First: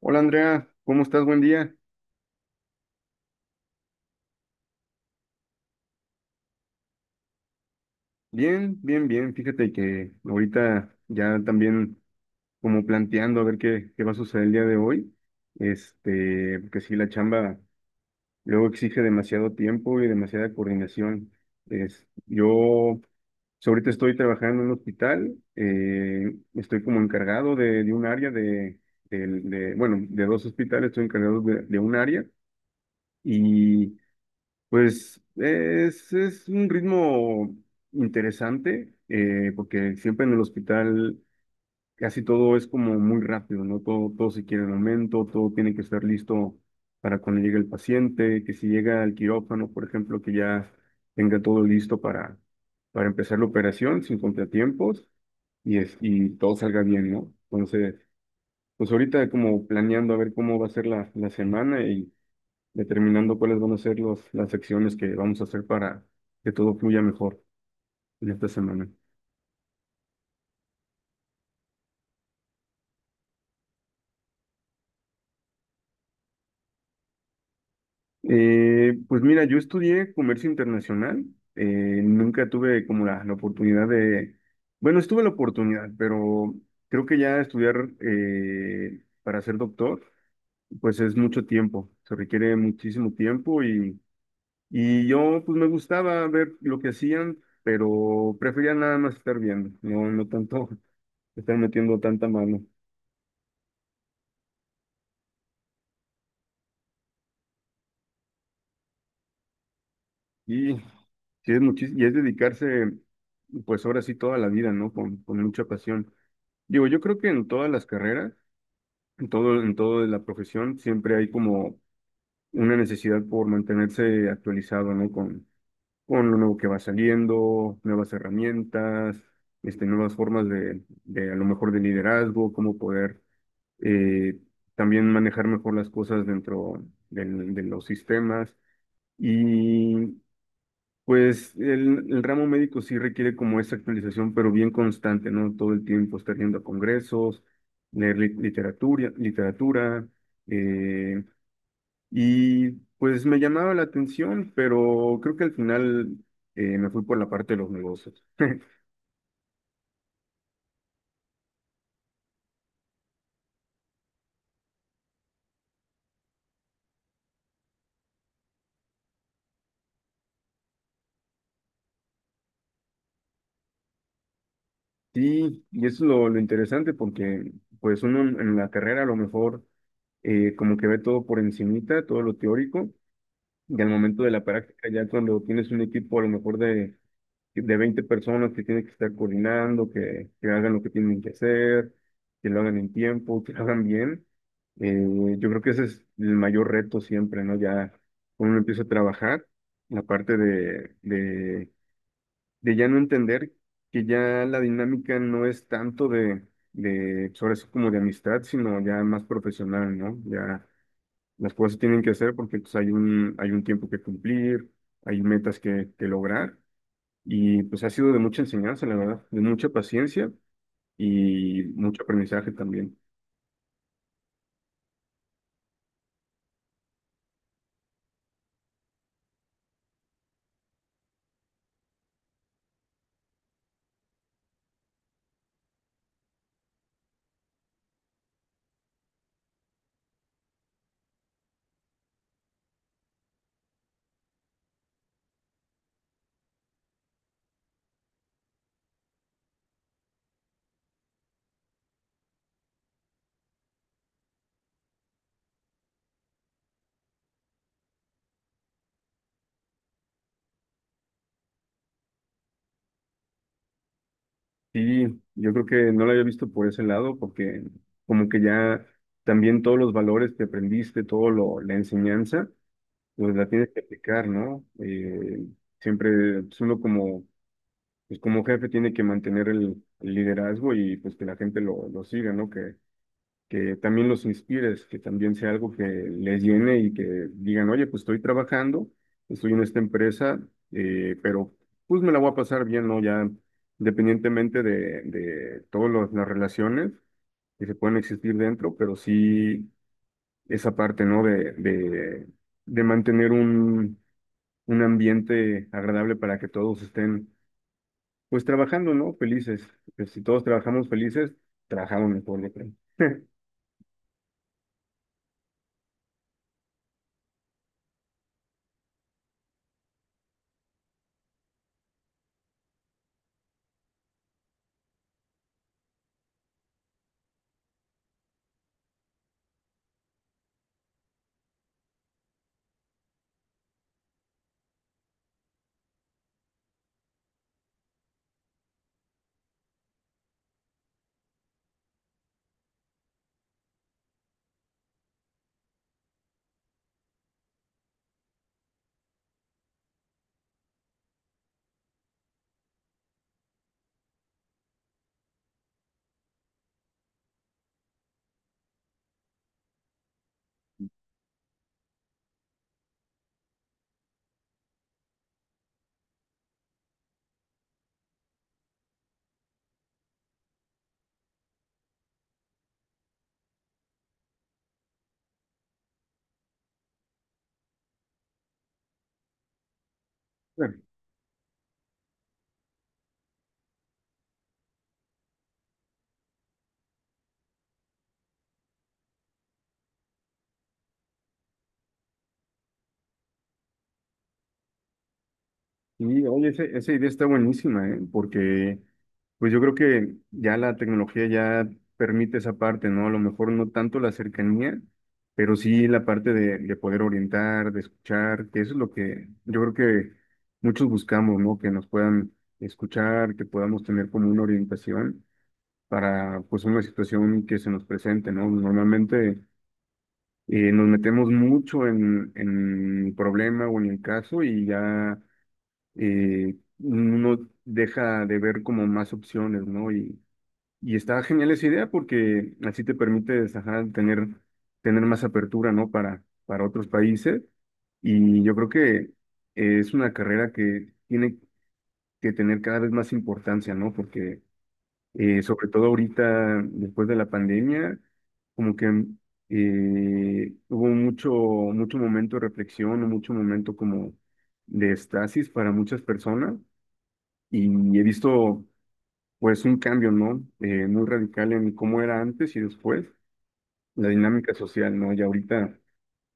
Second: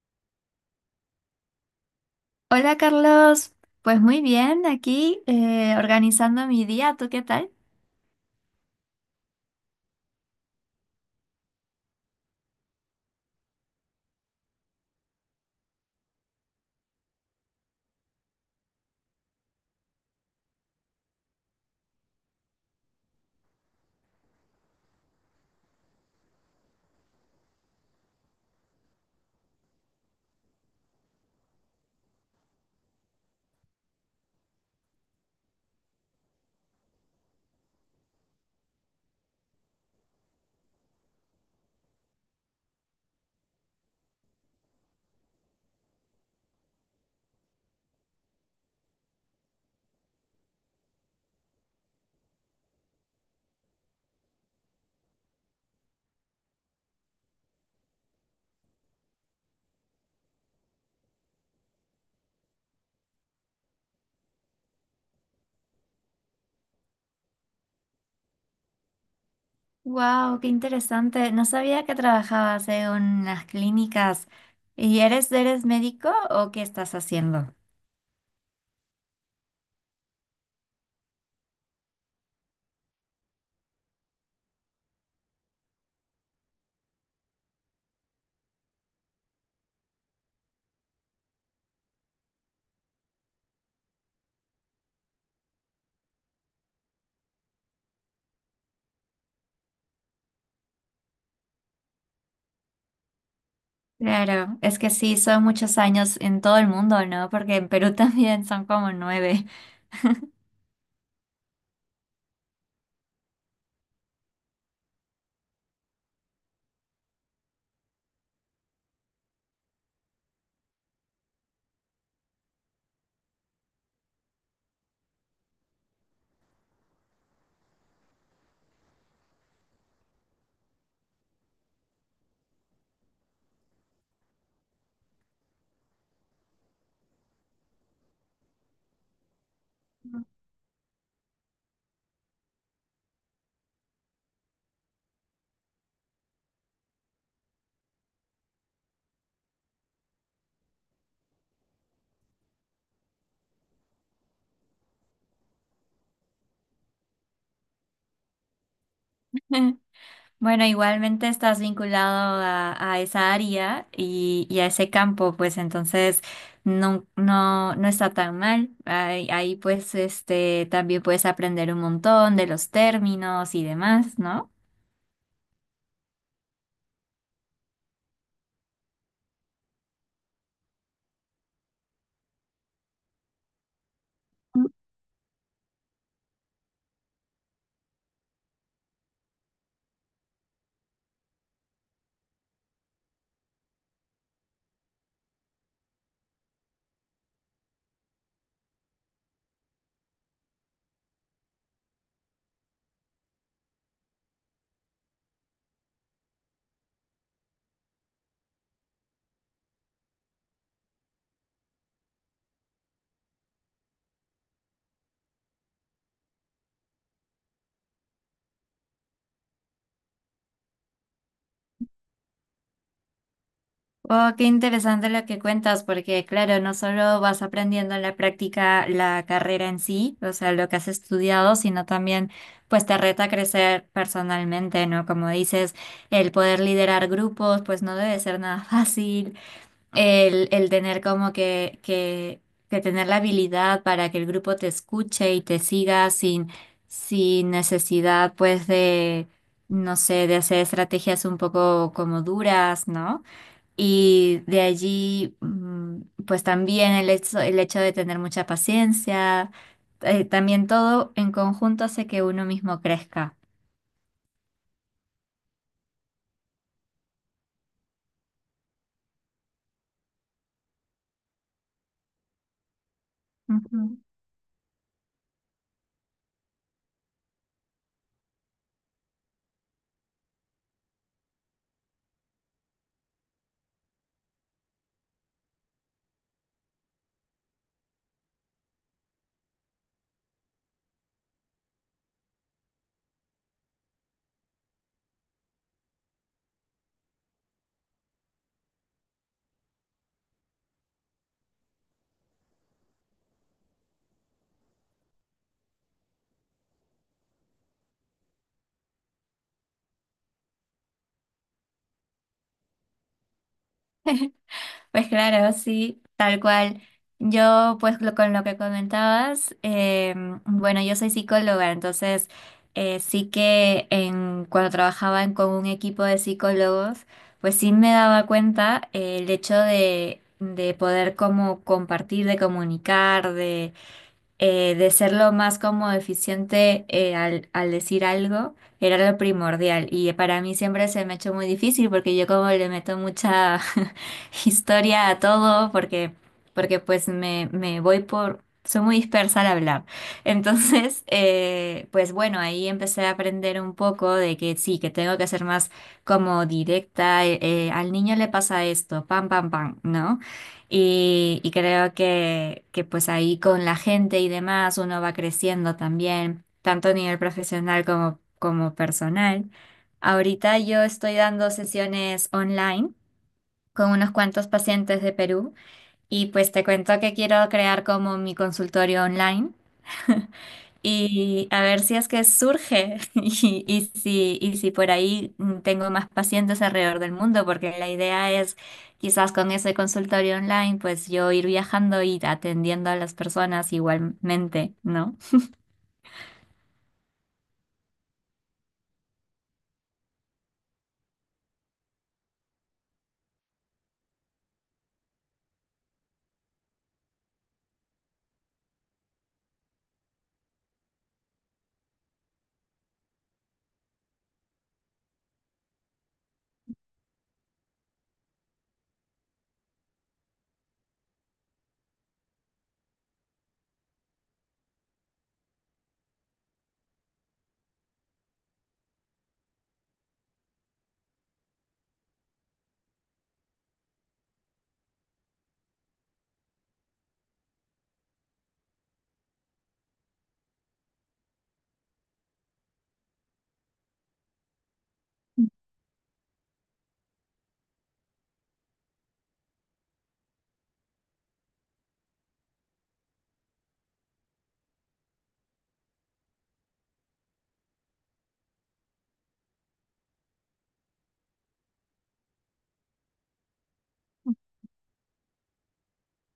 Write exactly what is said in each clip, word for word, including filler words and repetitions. Hola Andrea, ¿cómo estás? Buen día. Hola Carlos, pues muy bien, aquí eh, organizando mi día, ¿tú qué tal? Bien, bien, bien. Fíjate que ahorita ya también como planteando a ver qué, qué va a suceder el día de hoy. Este, porque sí, la chamba luego exige demasiado tiempo y demasiada coordinación. Es, yo pues, ahorita estoy trabajando en un hospital, eh, estoy como encargado de, de un área de, del- de- bueno, de dos hospitales, estoy encargado de de un área. Y Pues es, es un ritmo interesante, eh, porque siempre en el hospital casi todo es como muy rápido, ¿no? Todo, todo se quiere en el momento, todo tiene que estar listo para cuando llegue el paciente, que si llega al quirófano, por ejemplo, que ya tenga todo listo para, para empezar la operación sin contratiempos y, es, y todo salga bien, ¿no? Entonces, pues ahorita como planeando a ver cómo va a ser la, la semana y determinando cuáles van a ser los, las acciones que vamos a hacer para que todo fluya mejor en esta semana. Wow, qué interesante. No sabía que trabajabas en unas clínicas. ¿Y eres, eres médico o qué estás haciendo? Eh, pues mira, yo estudié comercio internacional, eh, nunca tuve como la, la oportunidad de, bueno, estuve la oportunidad, pero creo que ya estudiar eh, para ser doctor, pues es mucho tiempo, se requiere muchísimo tiempo y, y yo pues me gustaba ver lo que hacían, pero prefería nada más estar viendo, no, no tanto estar metiendo tanta mano. Claro, es que sí, son muchos años en todo el mundo, ¿no? Porque en Perú también son como nueve. Y sí es muchis- y es dedicarse, pues ahora sí toda la vida, ¿no? Con, con mucha pasión. Digo, yo creo que en todas las carreras, en todo, en todo de la profesión, siempre hay como una necesidad por mantenerse actualizado, ¿no? Con, con lo nuevo que va saliendo, nuevas herramientas, este, nuevas formas de, de a lo mejor de liderazgo, cómo poder eh, también manejar mejor las cosas dentro del- de los sistemas. Y Pues el, el ramo médico sí requiere como esa actualización, pero bien constante, ¿no? Todo el tiempo estar yendo a congresos, leer li- literatura, literatura, eh, y pues me llamaba la atención, pero creo que al final eh, me fui por la parte de los negocios. Bueno, igualmente estás vinculado a, a esa área y, y a ese campo, pues entonces no, no, no está tan mal. Ahí, ahí, pues este también puedes aprender un montón de los términos y demás, ¿no? Sí, y eso es lo, lo interesante porque pues uno en, en la carrera a lo mejor eh, como que ve todo por encimita, todo lo teórico, y al momento de la práctica, ya cuando tienes un equipo a lo mejor de de veinte personas que tienen que estar coordinando, que, que hagan lo que tienen que hacer, que lo hagan en tiempo, que lo hagan bien. Eh, yo creo que ese es el mayor reto siempre, ¿no? Ya cuando uno empieza a trabajar, la parte de, de, de ya no entender que ya la dinámica no es tanto de, de, sobre eso como de amistad, sino ya más profesional, ¿no? Ya las cosas se tienen que hacer porque pues, hay un, hay un tiempo que cumplir, hay metas que, que lograr. Y pues ha sido de mucha enseñanza, la verdad, de mucha paciencia y mucho aprendizaje también. Oh, qué interesante lo que cuentas, porque claro, no solo vas aprendiendo en la práctica la carrera en sí, o sea, lo que has estudiado, sino también pues te reta a crecer personalmente, ¿no? Como dices, el poder liderar grupos, pues no debe ser nada fácil. El, el tener como que, que, que tener la habilidad para que el grupo te escuche y te siga sin, sin necesidad, pues, de, no sé, de hacer estrategias un poco como duras, ¿no? Y de allí, mm, pues también el hecho, el hecho de tener mucha paciencia, eh, también todo en conjunto hace que uno mismo crezca. Sí, yo creo que no lo había visto por ese lado, porque como que ya también todos los valores que aprendiste, todo lo, la enseñanza, pues la tienes que Ujú. aplicar, ¿no? Eh, siempre pues, uno como, pues como jefe tiene que mantener el, el liderazgo y pues que la gente lo, lo siga, ¿no? Que que también los inspires, que también sea algo que les llene y que digan, oye, pues estoy trabajando, estoy en esta empresa, eh, pero pues me la voy a pasar bien, ¿no? Ya independientemente de, de todas las relaciones que se pueden existir dentro, pero sí esa parte, ¿no? De, de, de mantener un, un ambiente agradable para que todos estén, pues trabajando, ¿no? Felices. Pues si todos trabajamos felices, trabajamos mejor, yo creo. Pues claro, sí, tal cual. Yo, pues lo- con lo que comentabas, eh, bueno, yo soy psicóloga, entonces eh, sí que en, cuando trabajaba en- con un equipo de psicólogos, pues sí me daba cuenta eh, el hecho de, de poder como compartir, de comunicar, eh, de ser lo más como eficiente eh, al, al decir algo, era lo primordial. Y para mí siempre se me ha hecho muy difícil porque yo como le meto mucha historia a todo, porque, porque pues me, me voy por... Soy muy dispersa al hablar. Entonces, eh, pues bueno, ahí empecé a aprender un poco de que sí, que tengo que ser más como directa. Eh, eh, al niño le pasa esto, pam, pam, pam, ¿no? Y, y creo que, que pues ahí con la gente y demás uno va creciendo también, tanto a nivel profesional como, como personal. Ahorita yo estoy dando sesiones online con unos cuantos pacientes de Perú y pues te cuento que quiero crear como mi consultorio online Bueno, y a ver si es que surge y, y si, y si por ahí mm, tengo más pacientes alrededor del mundo, porque la idea es quizás con ese consultorio online, pues yo ir viajando y atendiendo a las personas igualmente, ¿no? y oye, ese- esa idea está buenísima, ¿eh? Porque pues yo creo que ya la tecnología ya permite esa parte, ¿no? A lo mejor no tanto la cercanía, pero sí la parte de, de poder orientar, de escuchar, que eso es lo que yo creo que muchos buscamos, ¿no? Que nos puedan escuchar, que podamos tener como una orientación para pues una situación que se nos presente, ¿no? Normalmente eh, nos metemos mucho en, en el problema o en el caso y ya eh, uno deja de ver como más opciones, ¿no? Y, y está genial esa idea porque así te permite tener, tener más apertura, ¿no? Para, para otros países. Y yo creo que eh, es una carrera que tiene que tener cada vez más importancia, ¿no? Porque eh, sobre todo ahorita, después de la pandemia, como que eh, hubo mucho, mucho momento de reflexión, mucho momento como de estasis para muchas personas y he visto pues un cambio, ¿no? Eh, muy radical en cómo era antes y después, la dinámica social, ¿no? Y ahorita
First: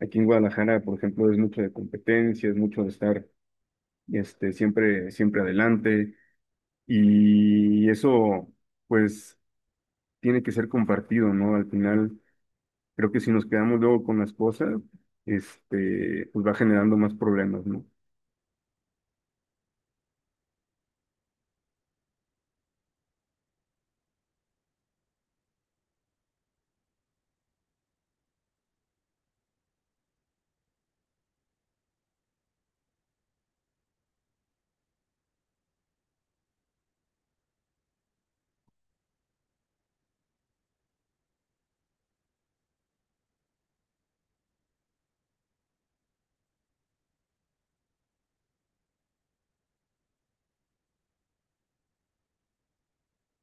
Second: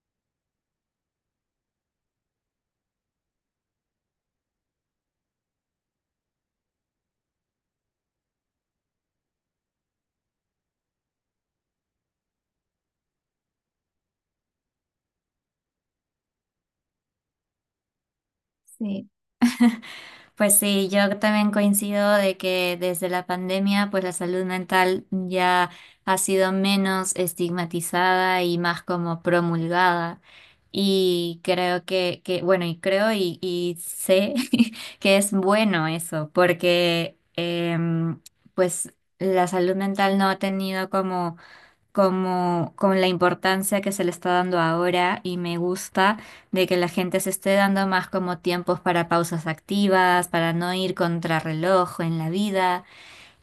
aquí en Guadalajara, por ejemplo, es mucho de competencia, es mucho de estar este, siempre, siempre adelante y eso pues tiene que ser compartido, ¿no? Al final, creo que si nos quedamos luego con las cosas, este, pues va generando más problemas, ¿no? Sí. Pues sí, yo también coincido de que desde la pandemia, pues la salud mental ya ha sido menos estigmatizada y más como promulgada. Y creo que, que bueno, y creo y, y sé que es bueno eso, porque em, pues la salud mental no ha tenido como como con la importancia que se le está dando ahora y me gusta de que la gente se esté dando más como tiempos para pausas activas, para no ir contrarreloj en la vida.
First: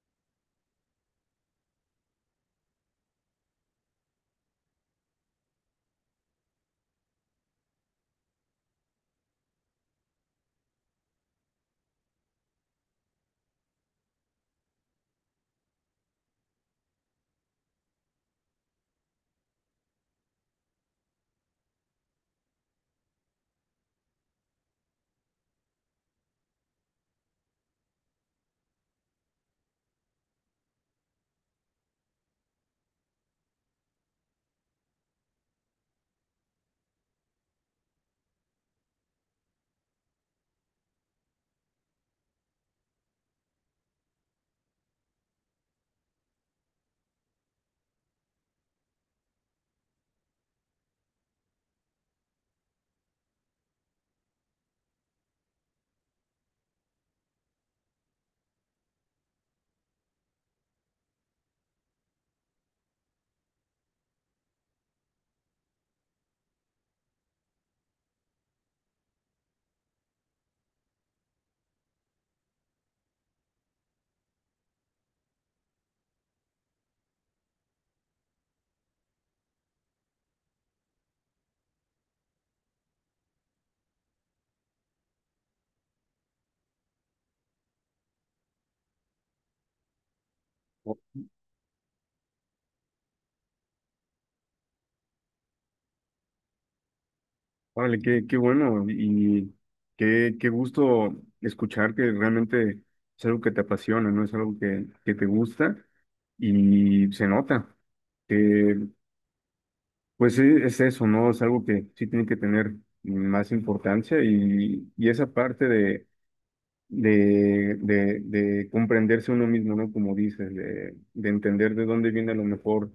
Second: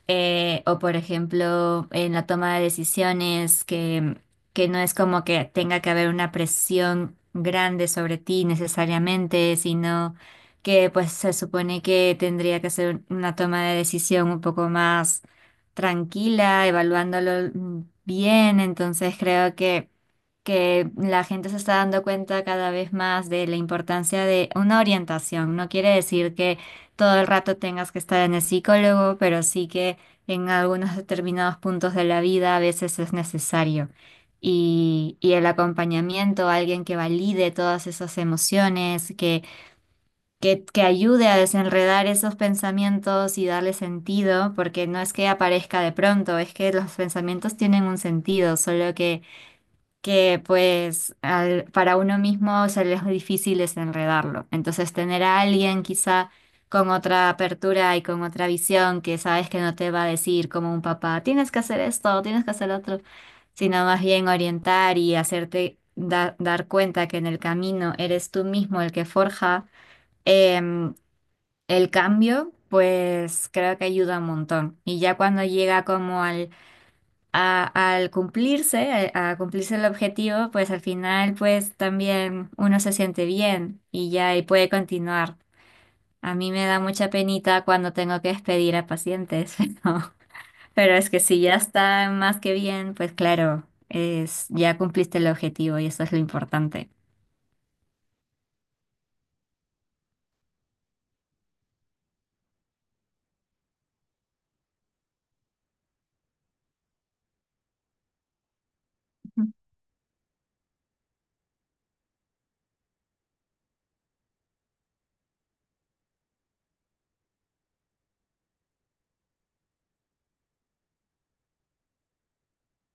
Eh, o por ejemplo, en la toma de decisiones, que, que no es como que tenga que haber una presión grande sobre ti necesariamente, sino que pues se supone que tendría que ser una toma de decisión un poco más tranquila, evaluándolo mm, bien. Entonces creo que que la gente se está dando cuenta cada vez más de la importancia de una orientación. No quiere decir que todo el rato tengas que estar en el psicólogo, pero sí que en algunos determinados puntos de la vida a veces es necesario. Y, y el acompañamiento, alguien que valide todas esas emociones, que, que, que ayude a desenredar esos pensamientos y darle sentido, porque no es que aparezca de pronto, es que los pensamientos tienen un sentido, solo que que pues al- para uno mismo se le es difícil desenredarlo. Entonces tener a alguien quizá con otra apertura y con otra visión que sabes que no te va a decir como un papá, tienes que hacer esto, tienes que hacer lo otro, sino más bien orientar y hacerte da- dar cuenta que en el camino eres tú mismo el que forja em, el cambio, pues creo que ayuda un montón. Y ya cuando llega como al a- al cumplirse, a, a cumplirse el objetivo, pues al final pues también uno se siente bien y ya y puede continuar. A mí me da mucha penita cuando tengo que despedir a pacientes, pero, pero es que si ya está más que bien, pues claro, es, ya cumpliste el objetivo y eso es lo importante. Órale, qué, qué bueno y qué, qué gusto escuchar que realmente es algo que te apasiona, ¿no? Es algo que, que te gusta y se nota que, Ujú, pues e- es eso, ¿no? Es algo que sí tiene que tener más importancia y, y esa parte de, de, de comprenderse uno mismo, ¿no? Como dices, de, de entender de dónde viene a lo mejor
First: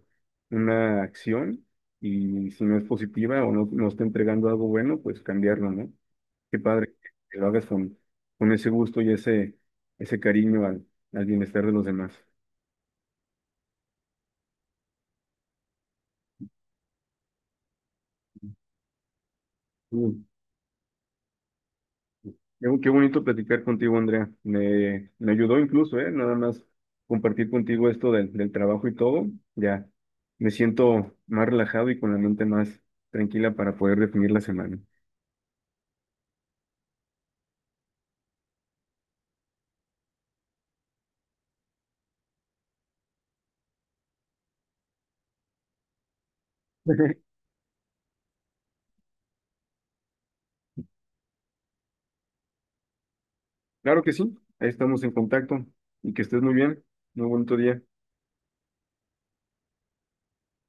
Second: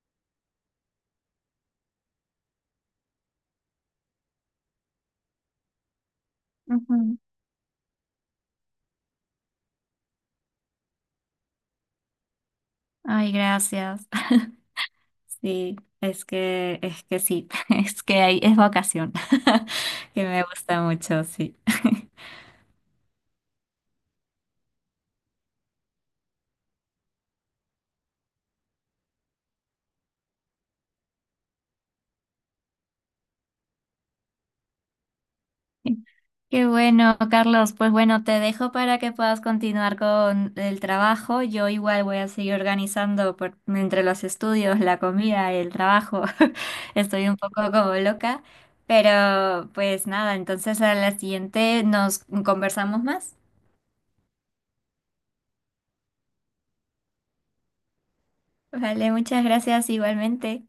una acción y si no es positiva o no, no está entregando algo bueno, pues cambiarlo, ¿no? Qué padre ujú. que lo hagas con, con ese gusto y ese, ese cariño al, al bienestar de los demás. Ay, gracias. Sí, es que, es que sí, es que hay, es vocación, Sí, que me gusta mucho, sí. qué, qué bonito platicar contigo, Andrea. Me, me ayudó incluso, ¿eh? Nada más compartir contigo esto del, del trabajo y todo. Ya me siento más relajado y con la mente más tranquila para poder definir la semana. Qué bueno, Carlos. Pues bueno, te dejo para que puedas continuar con el trabajo. Yo igual voy a seguir organizando por- entre los estudios, la comida, el trabajo. Estoy un poco como loca, pero pues nada, entonces a la siguiente nos conversamos más. Claro que sí, ahí estamos en contacto y que estés muy bien. Muy bonito día. Vale, muchas gracias igualmente.